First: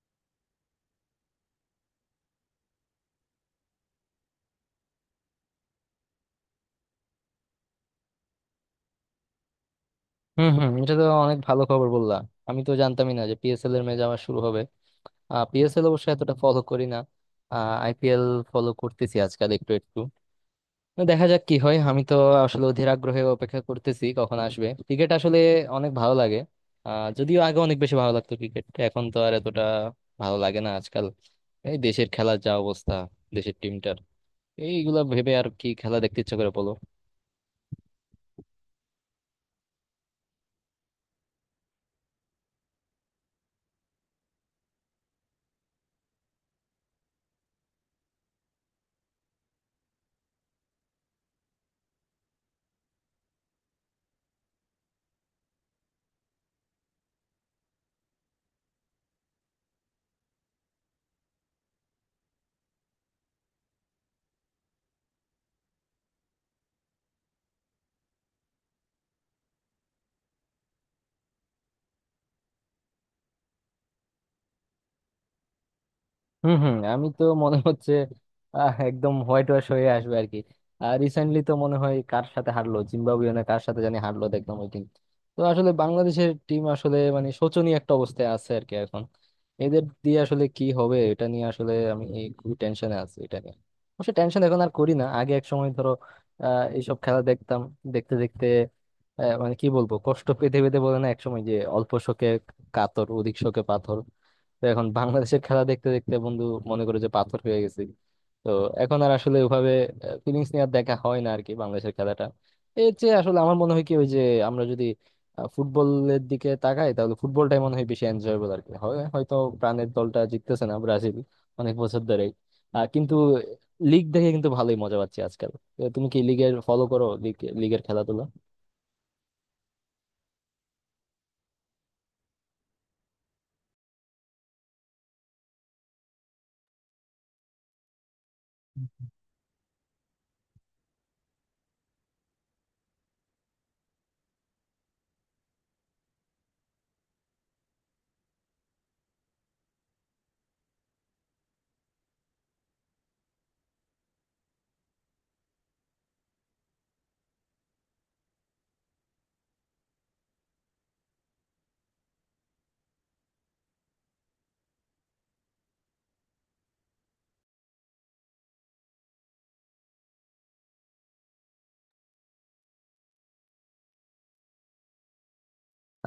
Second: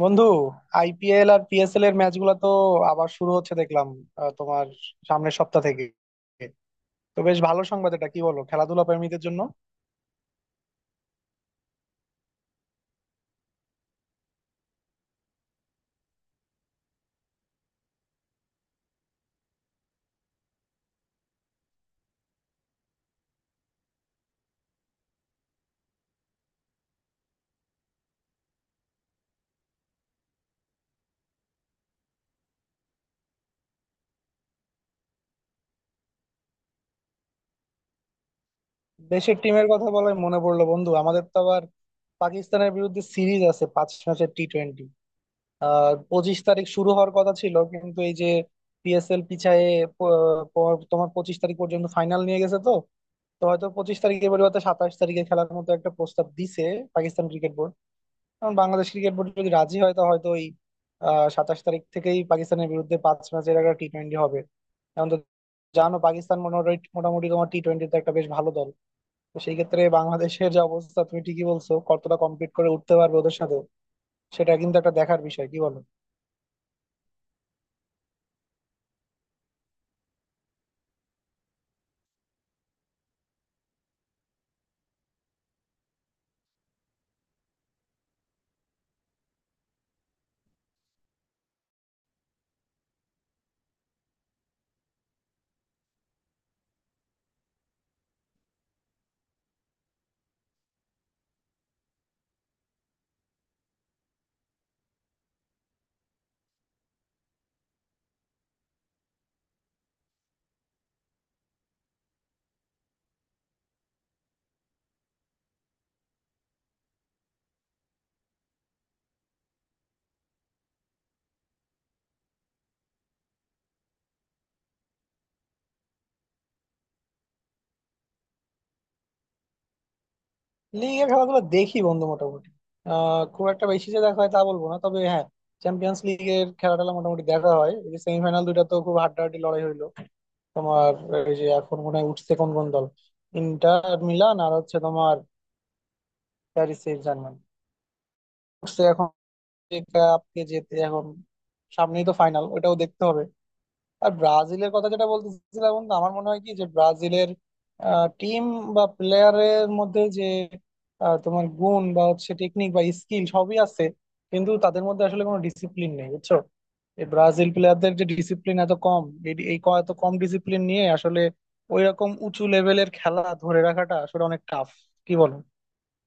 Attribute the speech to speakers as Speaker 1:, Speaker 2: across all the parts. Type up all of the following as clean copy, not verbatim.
Speaker 1: বন্ধু, আইপিএল আর পিএসএল এর ম্যাচগুলো তো আবার শুরু হচ্ছে দেখলাম। তোমার সামনের সপ্তাহ থেকে তো বেশ ভালো সংবাদ এটা, কি বলো, খেলাধুলা প্রেমীদের জন্য।
Speaker 2: হম হম, এটা তো অনেক ভালো খবর বললা। আমি তো জানতামই না যে পিএসএল এর ম্যাচ আবার শুরু হবে। পিএসএল অবশ্য এতটা ফলো করি না। আইপিএল ফলো করতেছি আজকাল একটু একটু। তো দেখা যাক কি হয়। আমি তো আসলে অধীর আগ্রহে অপেক্ষা করতেছি কখন আসবে ক্রিকেট। আসলে অনেক ভালো লাগে। যদিও আগে অনেক বেশি ভালো লাগতো ক্রিকেট, এখন তো আর এতটা ভালো লাগে না আজকাল। এই দেশের খেলার যা অবস্থা, দেশের টিমটার, এইগুলা ভেবে আর কি খেলা দেখতে ইচ্ছা করে বলো?
Speaker 1: দেশের টিমের কথা বলে মনে পড়লো বন্ধু, আমাদের তো আবার পাকিস্তানের বিরুদ্ধে সিরিজ আছে 5 ম্যাচের টি টোয়েন্টি। 25 তারিখ শুরু হওয়ার কথা ছিল, কিন্তু এই যে পিএসএল পিছায়ে প- তোমার 25 তারিখ পর্যন্ত ফাইনাল নিয়ে গেছে তো। তো হয়তো 25 তারিখের পরিবর্তে 27 তারিখে খেলার মতো একটা প্রস্তাব দিছে পাকিস্তান ক্রিকেট বোর্ড, কারণ বাংলাদেশ ক্রিকেট বোর্ড যদি রাজি হয় তো হয়তো ওই 27 তারিখ থেকেই পাকিস্তানের বিরুদ্ধে 5 ম্যাচের একটা টি টোয়েন্টি হবে। এখন তো জানো, পাকিস্তান মোটামুটি মোটামুটি তোমার টি টোয়েন্টিতে একটা বেশ ভালো দল। তো সেই ক্ষেত্রে বাংলাদেশের যে অবস্থা, তুমি ঠিকই বলছো, কতটা কমপ্লিট করে উঠতে পারবে ওদের সাথে, সেটা কিন্তু একটা দেখার বিষয়, কি বলো।
Speaker 2: হুম হুম, আমি তো মনে হচ্ছে একদম হোয়াইট ওয়াশ হয়ে আসবে আর কি। আর রিসেন্টলি তো মনে হয় কার সাথে হারলো, জিম্বাবুয়ে না কার সাথে জানি হারলো দেখলাম ওই টিম। তো আসলে বাংলাদেশের টিম আসলে মানে শোচনীয় একটা অবস্থায় আছে আর কি এখন। এদের দিয়ে আসলে কি হবে, এটা নিয়ে আসলে আমি খুবই টেনশনে আছি এটা নিয়ে। অবশ্য টেনশন এখন আর করি না, আগে এক সময় ধরো এইসব খেলা দেখতাম। দেখতে দেখতে মানে কি বলবো, কষ্ট পেতে পেতে বলে না একসময় যে অল্প শোকে কাতর অধিক শোকে পাথর। তো এখন বাংলাদেশের খেলা দেখতে দেখতে বন্ধু মনে করে যে পাথর হয়ে গেছি। তো এখন আর আসলে ওভাবে ফিলিংস নিয়ে আর দেখা হয় না আর কি বাংলাদেশের খেলাটা। এর চেয়ে আসলে আমার মনে হয় কি, ওই যে আমরা যদি ফুটবলের দিকে তাকাই তাহলে ফুটবলটাই মনে হয় বেশি এনজয়েবল আর কি। হয় হয়তো প্রাণের দলটা জিততেছে না, ব্রাজিল অনেক বছর ধরেই, কিন্তু লিগ দেখে কিন্তু ভালোই মজা পাচ্ছি আজকাল। তো তুমি কি লিগের ফলো করো, লিগ, লিগের খেলাধুলা?
Speaker 1: লিগে খেলাধুলা দেখি বন্ধু মোটামুটি। খুব একটা বেশি যে দেখা হয় তা বলবো না, তবে হ্যাঁ, চ্যাম্পিয়ন্স লিগের খেলাটা মোটামুটি দেখা হয়। সেমিফাইনাল দুইটা তো খুব হাড্ডাহাড্ডি লড়াই হইলো তোমার। এই যে এখন মনে হয় উঠছে কোন কোন দল, ইন্টার মিলান আর হচ্ছে তোমার প্যারিস সেন্ট জার্মান উঠছে এখন, যে cup কে যেতে এখন। সামনেই তো ফাইনাল, ওটাও দেখতে হবে। আর ব্রাজিলের কথা যেটা বলতেছিলাম বন্ধু, আমার মনে হয় কি যে ব্রাজিলের টিম বা প্লেয়ারের মধ্যে যে তোমার গুণ বা হচ্ছে টেকনিক বা স্কিল সবই আছে, কিন্তু তাদের মধ্যে আসলে কোনো ডিসিপ্লিন নেই, বুঝছো। এই ব্রাজিল প্লেয়ারদের যে ডিসিপ্লিন এত কম, এই এই ক- এত কম ডিসিপ্লিন নিয়ে আসলে ওই রকম উঁচু লেভেলের খেলা ধরে রাখাটা আসলে অনেক টাফ, কি বলো।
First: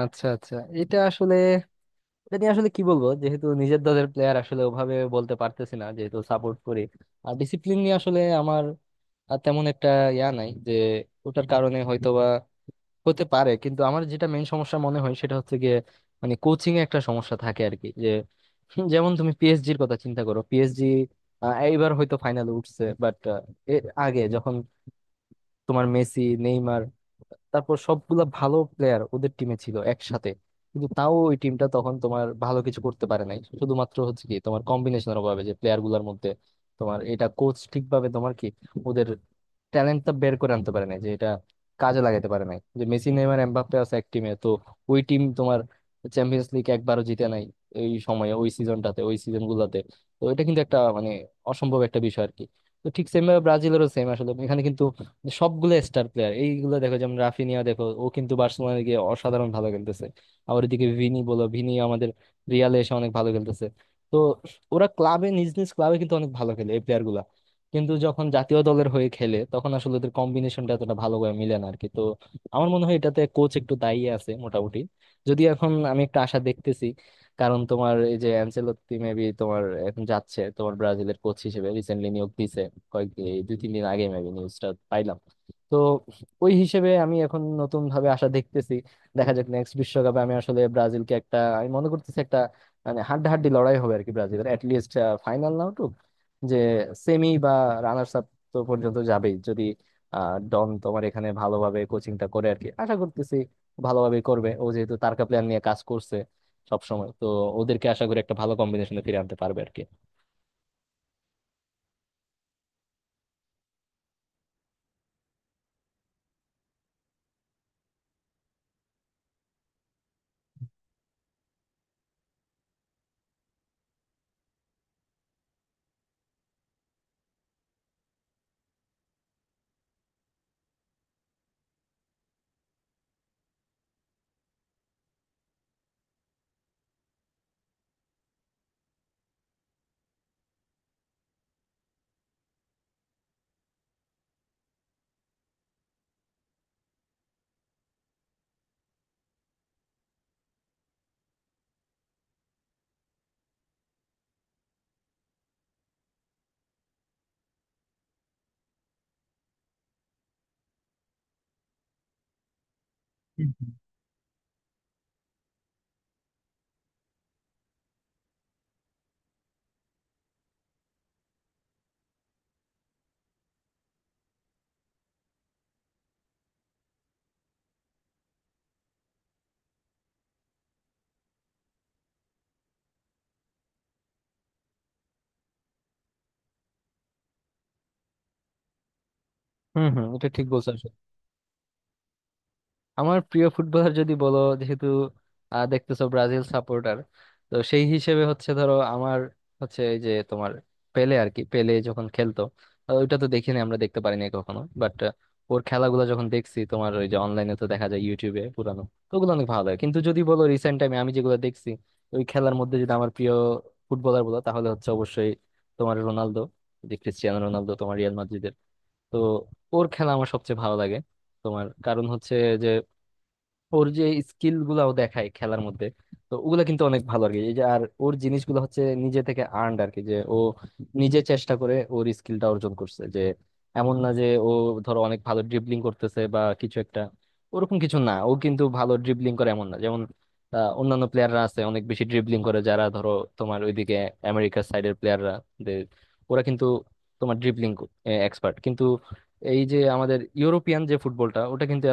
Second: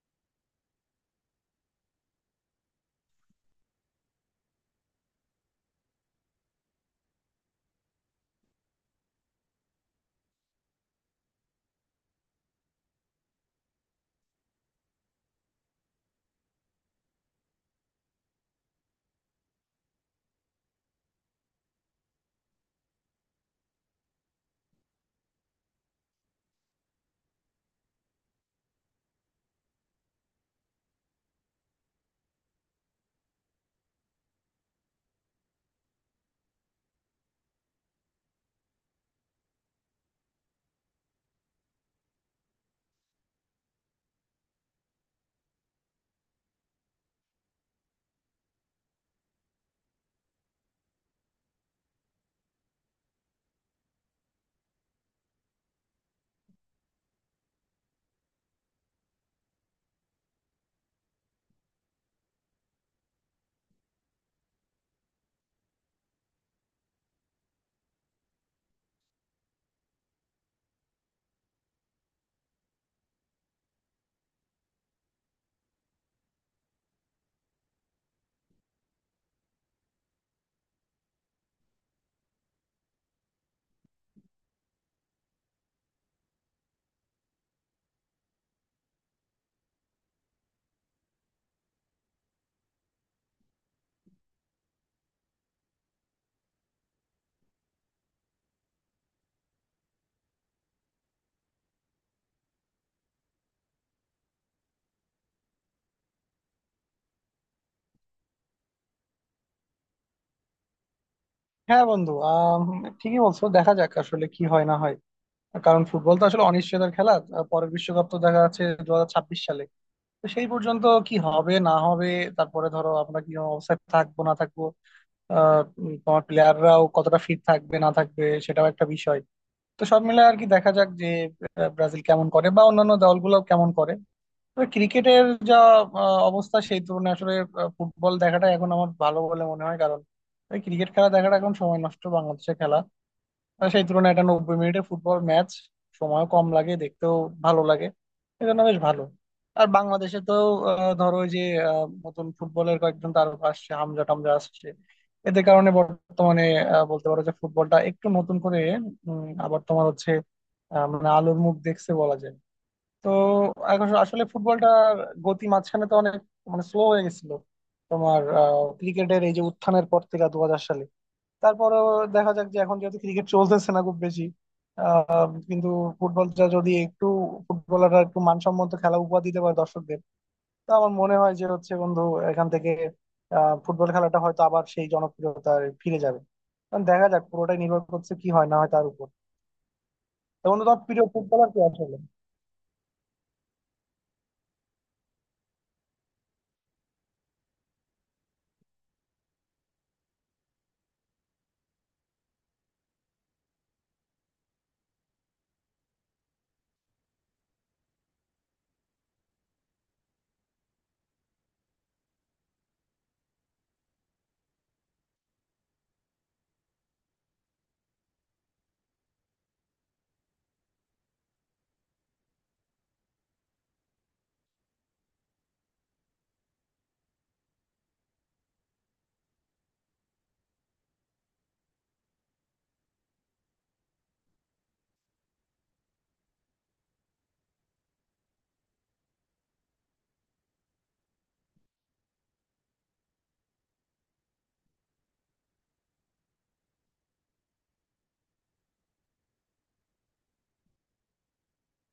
Speaker 2: আচ্ছা আচ্ছা। এটা আসলে, এটা নিয়ে আসলে কি বলবো, যেহেতু নিজের দলের প্লেয়ার আসলে ওভাবে বলতে পারতেছি না, যেহেতু সাপোর্ট করি। আর ডিসিপ্লিন নিয়ে আসলে আমার আর তেমন একটা ইয়া নাই, যে ওটার কারণে হয়তোবা হতে পারে। কিন্তু আমার যেটা মেইন সমস্যা মনে হয় সেটা হচ্ছে গিয়ে, মানে কোচিং এ একটা সমস্যা থাকে আর কি, যে হুম, যেমন তুমি পিএসজির কথা চিন্তা করো, পিএসজি এইবার হয়তো ফাইনালে উঠছে বাট এর আগে যখন তোমার মেসি নেইমার, তারপর সবগুলা ভালো প্লেয়ার ওদের টিমে ছিল একসাথে, কিন্তু তাও ওই টিমটা তখন তোমার ভালো কিছু করতে পারে নাই। শুধুমাত্র হচ্ছে কি তোমার কম্বিনেশনের অভাবে, যে প্লেয়ার গুলার মধ্যে তোমার এটা কোচ ঠিকভাবে তোমার কি ওদের ট্যালেন্টটা বের করে আনতে পারে নাই, যে এটা কাজে লাগাতে পারে নাই যে মেসি নেইমার এমবাপ্পে আছে এক টিমে। তো ওই টিম তোমার চ্যাম্পিয়ন্স লিগ একবারও জিতে নাই এই সময়ে, ওই সিজনটাতে, ওই সিজন গুলাতে। তো এটা কিন্তু একটা মানে অসম্ভব একটা বিষয় আর কি। তো ঠিক সেম ভাবে ব্রাজিলেরও সেম আসলে এখানে, কিন্তু যে সবগুলো স্টার প্লেয়ার এইগুলো দেখো, যেমন রাফিনিয়া দেখো, ও কিন্তু বার্সেলোনায় গিয়ে অসাধারণ ভালো খেলতেছে। আবার এদিকে ভিনি বলো, ভিনি আমাদের রিয়ালে এসে অনেক ভালো খেলতেছে। তো ওরা ক্লাবে, নিজ নিজ ক্লাবে কিন্তু অনেক ভালো খেলে এই প্লেয়ার গুলা, কিন্তু যখন জাতীয় দলের হয়ে খেলে তখন আসলে ওদের কম্বিনেশনটা এতটা ভালো করে মিলে না আর কি। তো আমার মনে হয় এটাতে কোচ একটু দায়ী আছে মোটামুটি। যদি এখন আমি একটা আশা দেখতেছি, কারণ তোমার এই যে অ্যানচেলত্তি মেবি তোমার এখন যাচ্ছে তোমার ব্রাজিলের কোচ হিসেবে, রিসেন্টলি নিয়োগ দিয়েছে কয়েক, এই দুই তিন দিন আগে মেবি নিউজটা পাইলাম। তো ওই হিসেবে আমি এখন নতুন ভাবে আশা দেখতেছি। দেখা যাক নেক্সট বিশ্বকাপে, আমি আসলে ব্রাজিলকে একটা, আমি মনে করতেছি একটা মানে হাড্ডাহাড্ডি লড়াই হবে আর কি। ব্রাজিলের অ্যাটলিস্ট ফাইনাল না উঠুক, যে সেমি বা রানার্স আপ তো পর্যন্ত যাবেই, যদি ডন তোমার এখানে ভালোভাবে কোচিংটা করে আর কি। আশা করতেছি ভালোভাবে করবে, ও যেহেতু তারকা প্লেয়ার নিয়ে কাজ করছে সবসময় তো, ওদেরকে আশা করি একটা ভালো কম্বিনেশনে ফিরে আনতে পারবে আর কি।
Speaker 1: হ্যাঁ বন্ধু, ঠিকই বলছো, দেখা যাক আসলে কি হয় না হয়, কারণ ফুটবল তো আসলে অনিশ্চয়তার খেলা। পরের বিশ্বকাপ তো দেখা যাচ্ছে 2026 সালে। তো সেই পর্যন্ত কি হবে না হবে, তারপরে ধরো আমরা কি অবস্থায় থাকবো না থাকবো, তোমার প্লেয়াররাও কতটা ফিট থাকবে না থাকবে সেটাও একটা বিষয়। তো সব মিলে আর কি দেখা যাক যে ব্রাজিল কেমন করে বা অন্যান্য দলগুলো কেমন করে। তবে ক্রিকেটের যা অবস্থা, সেই তুলনায় আসলে ফুটবল দেখাটা এখন আমার ভালো বলে মনে হয়, কারণ ক্রিকেট খেলা দেখাটা এখন সময় নষ্ট, বাংলাদেশের খেলা। আর সেই তুলনায় এটা 90 মিনিটের ফুটবল ম্যাচ, সময়ও কম লাগে, দেখতেও ভালো লাগে, এজন্য বেশ ভালো। আর বাংলাদেশে তো ধরো ওই যে নতুন ফুটবলের কয়েকজন তারকা আসছে, হামজা টামজা আসছে, এদের কারণে বর্তমানে বলতে পারো যে ফুটবলটা একটু নতুন করে আবার তোমার হচ্ছে মানে আলোর মুখ দেখছে বলা যায়। তো এখন আসলে ফুটবলটার গতি মাঝখানে তো অনেক মানে স্লো হয়ে গেছিল তোমার, ক্রিকেটের এই যে উত্থানের পর থেকে 2000 সালে। তারপরে দেখা যাক যে এখন যেহেতু ক্রিকেট চলতেছে না খুব বেশি, কিন্তু ফুটবলটা যদি একটু, ফুটবলাররা একটু মানসম্মত খেলা উপহার দিতে পারে দর্শকদের, তো আমার মনে হয় যে হচ্ছে বন্ধু, এখান থেকে ফুটবল খেলাটা হয়তো আবার সেই জনপ্রিয়তায় ফিরে যাবে। কারণ দেখা যাক, পুরোটাই নির্ভর করছে কি হয় না হয় তার উপর।
Speaker 2: হম হম, এটা ঠিক
Speaker 1: তো বন্ধু, তোমার
Speaker 2: বলছো।
Speaker 1: প্রিয় ফুটবলার কে আসলে?
Speaker 2: আমার প্রিয় ফুটবলার যদি বলো, যেহেতু দেখতেছো ব্রাজিল সাপোর্টার, তো সেই হিসেবে হচ্ছে ধরো আমার হচ্ছে এই যে তোমার পেলে আর কি। পেলে যখন খেলতো ওইটা তো দেখিনি, আমরা দেখতে পারিনি কখনো, বাট ওর খেলাগুলো যখন দেখছি তোমার, ওই যে অনলাইনে তো দেখা যায় ইউটিউবে পুরানো, তো ওগুলো অনেক ভালো লাগে। কিন্তু যদি বলো রিসেন্ট টাইমে আমি যেগুলো দেখছি ওই খেলার মধ্যে, যদি আমার প্রিয় ফুটবলার বলো তাহলে হচ্ছে অবশ্যই তোমার রোনালদো, যে ক্রিস্টিয়ানো রোনালদো তোমার রিয়াল মাদ্রিদের। তো ওর খেলা আমার সবচেয়ে ভালো লাগে। তোমার কারণ হচ্ছে যে ওর যে স্কিল গুলাও দেখায় খেলার মধ্যে, তো ওগুলা কিন্তু অনেক ভালো আর কি। এই যে আর ওর জিনিসগুলো হচ্ছে নিজে থেকে আর্নড আর কি, যে ও নিজে চেষ্টা করে ওর স্কিলটা অর্জন করছে, যে এমন না যে ও ধরো অনেক ভালো ড্রিবলিং করতেছে বা কিছু একটা, ওরকম কিছু না। ও কিন্তু ভালো ড্রিবলিং করে এমন না, যেমন অন্যান্য প্লেয়াররা আছে অনেক বেশি ড্রিবলিং করে যারা ধরো তোমার ওইদিকে আমেরিকার সাইডের প্লেয়াররা, ওরা কিন্তু তোমার ড্রিবলিং এক্সপার্ট। কিন্তু এই যে আমাদের ইউরোপিয়ান যে ফুটবলটা, ওটা কিন্তু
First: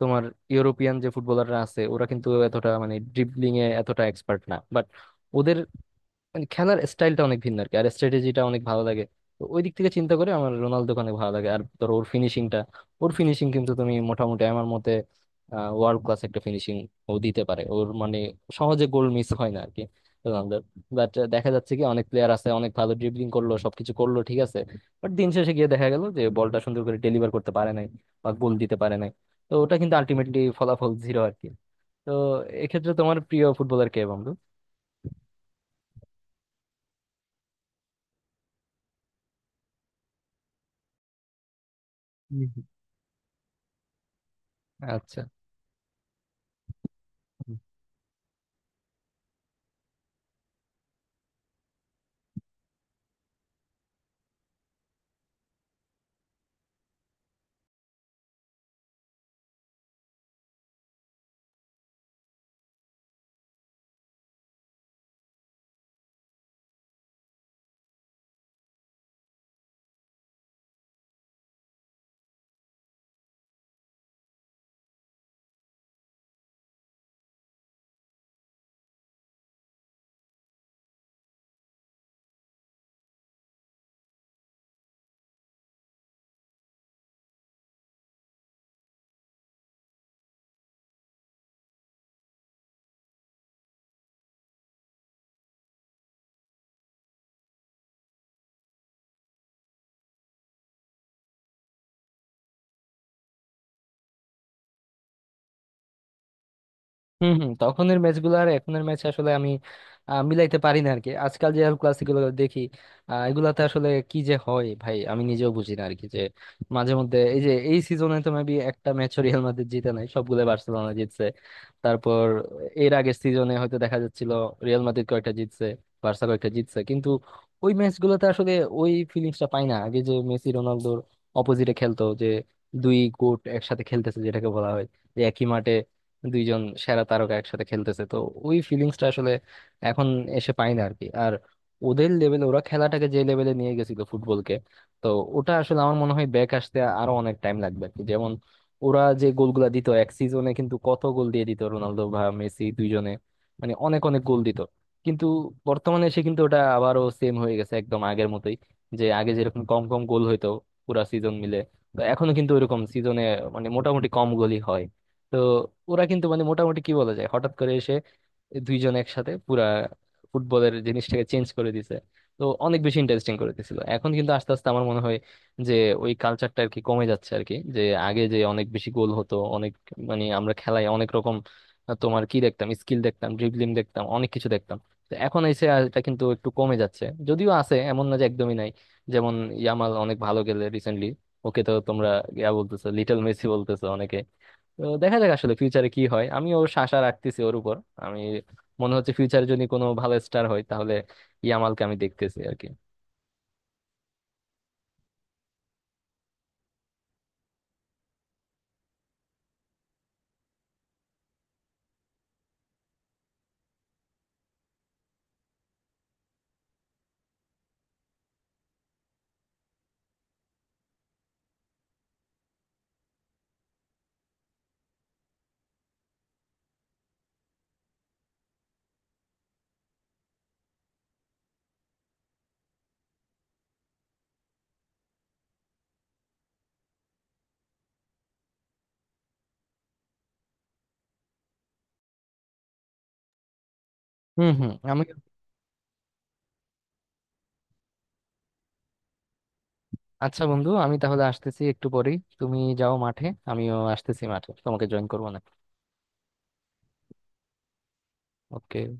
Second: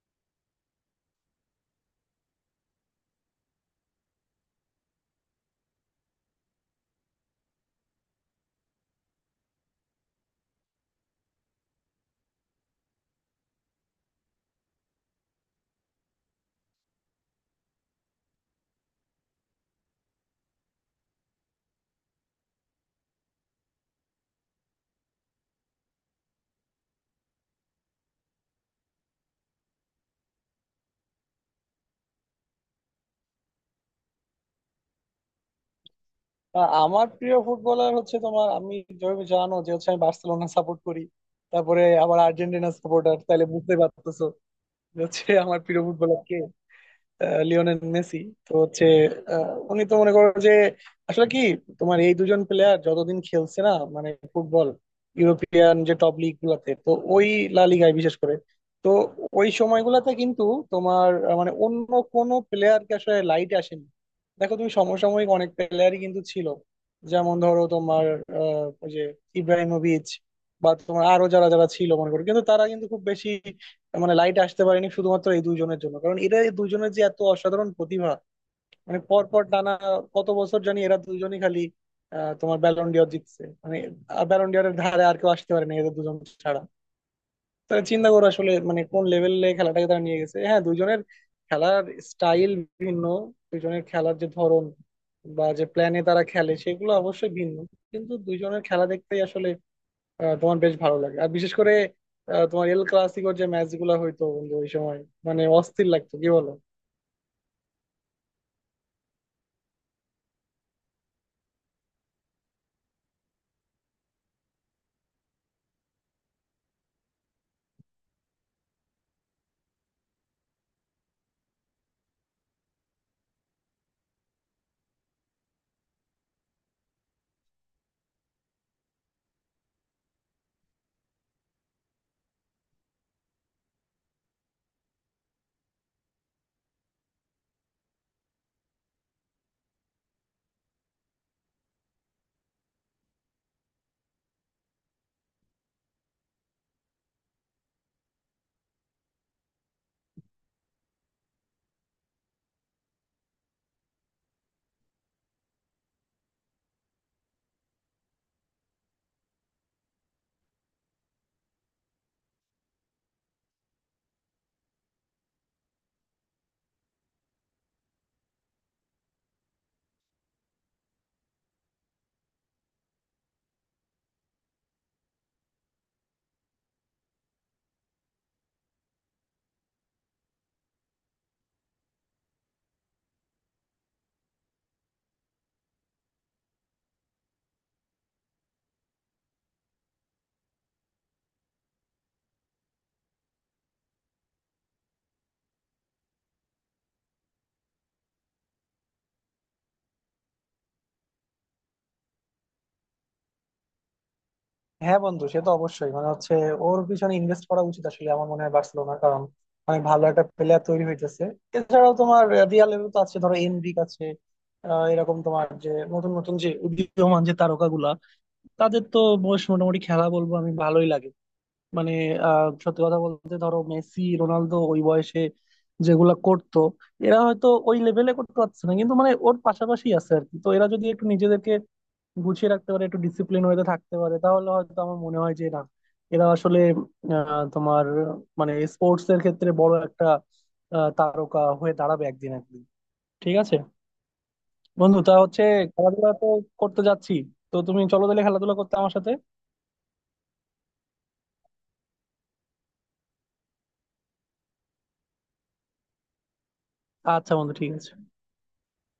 Speaker 2: তোমার ইউরোপিয়ান যে ফুটবলাররা আছে ওরা কিন্তু এতটা মানে ড্রিবলিং এ এতটা এক্সপার্ট না, বাট ওদের মানে খেলার স্টাইলটা অনেক ভিন্ন আর কি, আর স্ট্র্যাটেজিটা অনেক ভালো লাগে। তো ওই দিক থেকে চিন্তা করে আমার রোনালদোকে অনেক ভালো লাগে। আর ধরো ওর ফিনিশিংটা, ওর ফিনিশিং কিন্তু তুমি মোটামুটি আমার মতে ওয়ার্ল্ড ক্লাস একটা ফিনিশিং ও দিতে পারে। ওর মানে সহজে গোল মিস হয় না আর কি রোনালদোর। বাট দেখা যাচ্ছে কি অনেক প্লেয়ার আছে অনেক ভালো ড্রিবলিং করলো সবকিছু করলো ঠিক আছে, বাট দিন শেষে গিয়ে দেখা গেল যে বলটা সুন্দর করে ডেলিভার করতে পারে নাই বা গোল দিতে পারে নাই, তো ওটা কিন্তু আলটিমেটলি ফলাফল জিরো আর কি। তো এক্ষেত্রে তোমার প্রিয় ফুটবলার কে বন্ধু?
Speaker 1: আমার প্রিয় ফুটবলার হচ্ছে তোমার, আমি যেভাবে জানো যে হচ্ছে আমি বার্সেলোনা সাপোর্ট করি, তারপরে আবার
Speaker 2: হুম, হুম।
Speaker 1: আর্জেন্টিনা সাপোর্টার, তাহলে বুঝতে পারতেছো যে
Speaker 2: আচ্ছা।
Speaker 1: হচ্ছে আমার প্রিয় ফুটবলার কে। Lionel Messi. তো হচ্ছে উনি তো মনে করো যে আসলে কি, তোমার এই দুজন প্লেয়ার যতদিন খেলছে না মানে ফুটবল, ইউরোপিয়ান যে টপ লিগ গুলাতে, তো ওই লা লিগায় বিশেষ করে, তো ওই সময়গুলাতে কিন্তু তোমার মানে অন্য কোনো প্লেয়ারকে আসলে লাইট আসেনি। দেখো তুমি, সমসাময়িক অনেক প্লেয়ারই কিন্তু ছিল, যেমন ধরো তোমার আহ, ওই যে ইব্রাহিমোভিচ বা তোমার আরো যারা যারা ছিল মনে করো, কিন্তু তারা কিন্তু খুব বেশি মানে লাইট আসতে পারেনি শুধুমাত্র এই দুইজনের জন্য, কারণ এরা এই দুইজনের যে এত অসাধারণ প্রতিভা। মানে পর পর টানা কত বছর জানি এরা দুজনই খালি তোমার ব্যালন ডিওর জিতছে, মানে ব্যালন ডিওরের ধারে আর কেউ আসতে পারে না এদের দুজন ছাড়া। তাহলে চিন্তা করো আসলে মানে কোন লেভেলে খেলাটাকে তারা নিয়ে গেছে। হ্যাঁ, দুইজনের খেলার স্টাইল ভিন্ন, দুইজনের খেলার যে ধরন বা যে প্ল্যানে তারা খেলে সেগুলো অবশ্যই ভিন্ন, কিন্তু দুইজনের খেলা দেখতেই আসলে তোমার বেশ ভালো লাগে। আর বিশেষ করে তোমার এল ক্লাসিকোর যে ম্যাচ গুলা হইতো বন্ধু ওই সময়, মানে অস্থির লাগতো, কি বলো।
Speaker 2: হম হম, তখনের ম্যাচগুলো আর এখনের ম্যাচ আসলে আমি মিলাইতে পারি না আর কি। আজকাল যে ক্লাসিকগুলো দেখি এগুলাতে আসলে কি যে হয় ভাই, আমি নিজেও বুঝি না আর কি। যে মাঝে মধ্যে এই যে এই সিজনে তো মেবি একটা ম্যাচ রিয়াল মাদ্রিদ জিতে নাই, সবগুলো বার্সেলোনা জিতছে। তারপর এর আগের সিজনে হয়তো দেখা যাচ্ছিল রিয়াল মাদ্রিদ কয়েকটা জিতছে, বার্সা কয়েকটা জিতছে, কিন্তু ওই ম্যাচগুলোতে আসলে ওই ফিলিংসটা পাই না আগে যে মেসি রোনালদোর অপোজিটে খেলতো, যে দুই গোট একসাথে খেলতেছে যেটাকে বলা হয়, যে একই মাঠে দুইজন সেরা তারকা একসাথে খেলতেছে। তো ওই ফিলিংসটা আসলে এখন এসে পাই না আর কি। আর ওদের লেভেলে ওরা খেলাটাকে যে লেভেলে নিয়ে গেছিল ফুটবলকে, তো ওটা আসলে আমার মনে হয় ব্যাক আসতে আরো অনেক টাইম লাগবে আর কি। যেমন ওরা যে গোলগুলা দিত এক সিজনে, কিন্তু কত গোল দিয়ে দিত রোনালদো বা মেসি দুইজনে, মানে অনেক অনেক গোল দিত। কিন্তু বর্তমানে এসে কিন্তু ওটা আবারও সেম হয়ে গেছে একদম আগের মতোই, যে আগে যেরকম কম কম গোল হইতো পুরা সিজন মিলে, তো এখনো কিন্তু ওইরকম সিজনে মানে মোটামুটি কম গোলই হয়। তো ওরা কিন্তু মানে মোটামুটি কি বলা যায়, হঠাৎ করে এসে দুইজন একসাথে পুরা ফুটবলের জিনিসটাকে চেঞ্জ করে দিছে। তো অনেক বেশি ইন্টারেস্টিং করে দিছিল, এখন কিন্তু আস্তে আস্তে আমার মনে হয় যে ওই কালচারটা আর কি কমে যাচ্ছে আর কি। যে আগে যে অনেক বেশি গোল হতো, অনেক মানে আমরা খেলায় অনেক রকম তোমার কি দেখতাম, স্কিল দেখতাম, ড্রিবলিং দেখতাম, অনেক কিছু দেখতাম, তো এখন এসে আর এটা কিন্তু একটু কমে যাচ্ছে। যদিও আছে, এমন না যে একদমই নাই, যেমন ইয়ামাল অনেক ভালো গেলে রিসেন্টলি। ওকে তো তোমরা ইয়া বলতেছো, লিটল মেসি বলতেছো অনেকে। তো দেখা যাক আসলে ফিউচারে কি হয়, আমি ওর আশা রাখতেছি ওর উপর। আমি মনে হচ্ছে ফিউচারে যদি কোনো ভালো স্টার হয় তাহলে ইয়ামালকে আমি দেখতেছি আর কি।
Speaker 1: হ্যাঁ বন্ধু, সে তো অবশ্যই মানে হচ্ছে ওর পিছনে ইনভেস্ট করা উচিত আসলে, আমার মনে হয় বার্সেলোনার, কারণ অনেক ভালো একটা প্লেয়ার তৈরি হইতেছে। এছাড়াও তোমার রিয়াল লেভেল তো আছে, ধরো এনরিক আছে, এরকম তোমার যে নতুন নতুন যে উদীয়মান যে তারকাগুলা, তাদের তো বেশ মোটামুটি খেলা, বলবো আমি ভালোই লাগে। মানে আহ, সত্যি কথা বলতে ধরো মেসি রোনালদো ওই বয়সে যেগুলা করতো, এরা হয়তো ওই লেভেলে করতে পারছে না, কিন্তু মানে ওর পাশাপাশি আছে আর কি। তো এরা যদি একটু নিজেদেরকে গুছিয়ে রাখতে পারে, একটু ডিসিপ্লিন হয়ে থাকতে পারে, তাহলে হয়তো আমার মনে হয় যে না, এরা আসলে তোমার মানে স্পোর্টস এর ক্ষেত্রে বড় একটা তারকা হয়ে দাঁড়াবে একদিন একদিন। ঠিক আছে
Speaker 2: হুম হুম,
Speaker 1: বন্ধু।
Speaker 2: আমি।
Speaker 1: তা হচ্ছে খেলাধুলা তো করতে যাচ্ছি, তো তুমি চলো তাহলে খেলাধুলা করতে আমার সাথে।
Speaker 2: আচ্ছা বন্ধু, আমি তাহলে আসতেছি একটু পরেই, তুমি যাও মাঠে। আমিও আসতেছি মাঠে, তোমাকে জয়েন করবো না?
Speaker 1: আচ্ছা বন্ধু, ঠিক আছে।
Speaker 2: ওকে।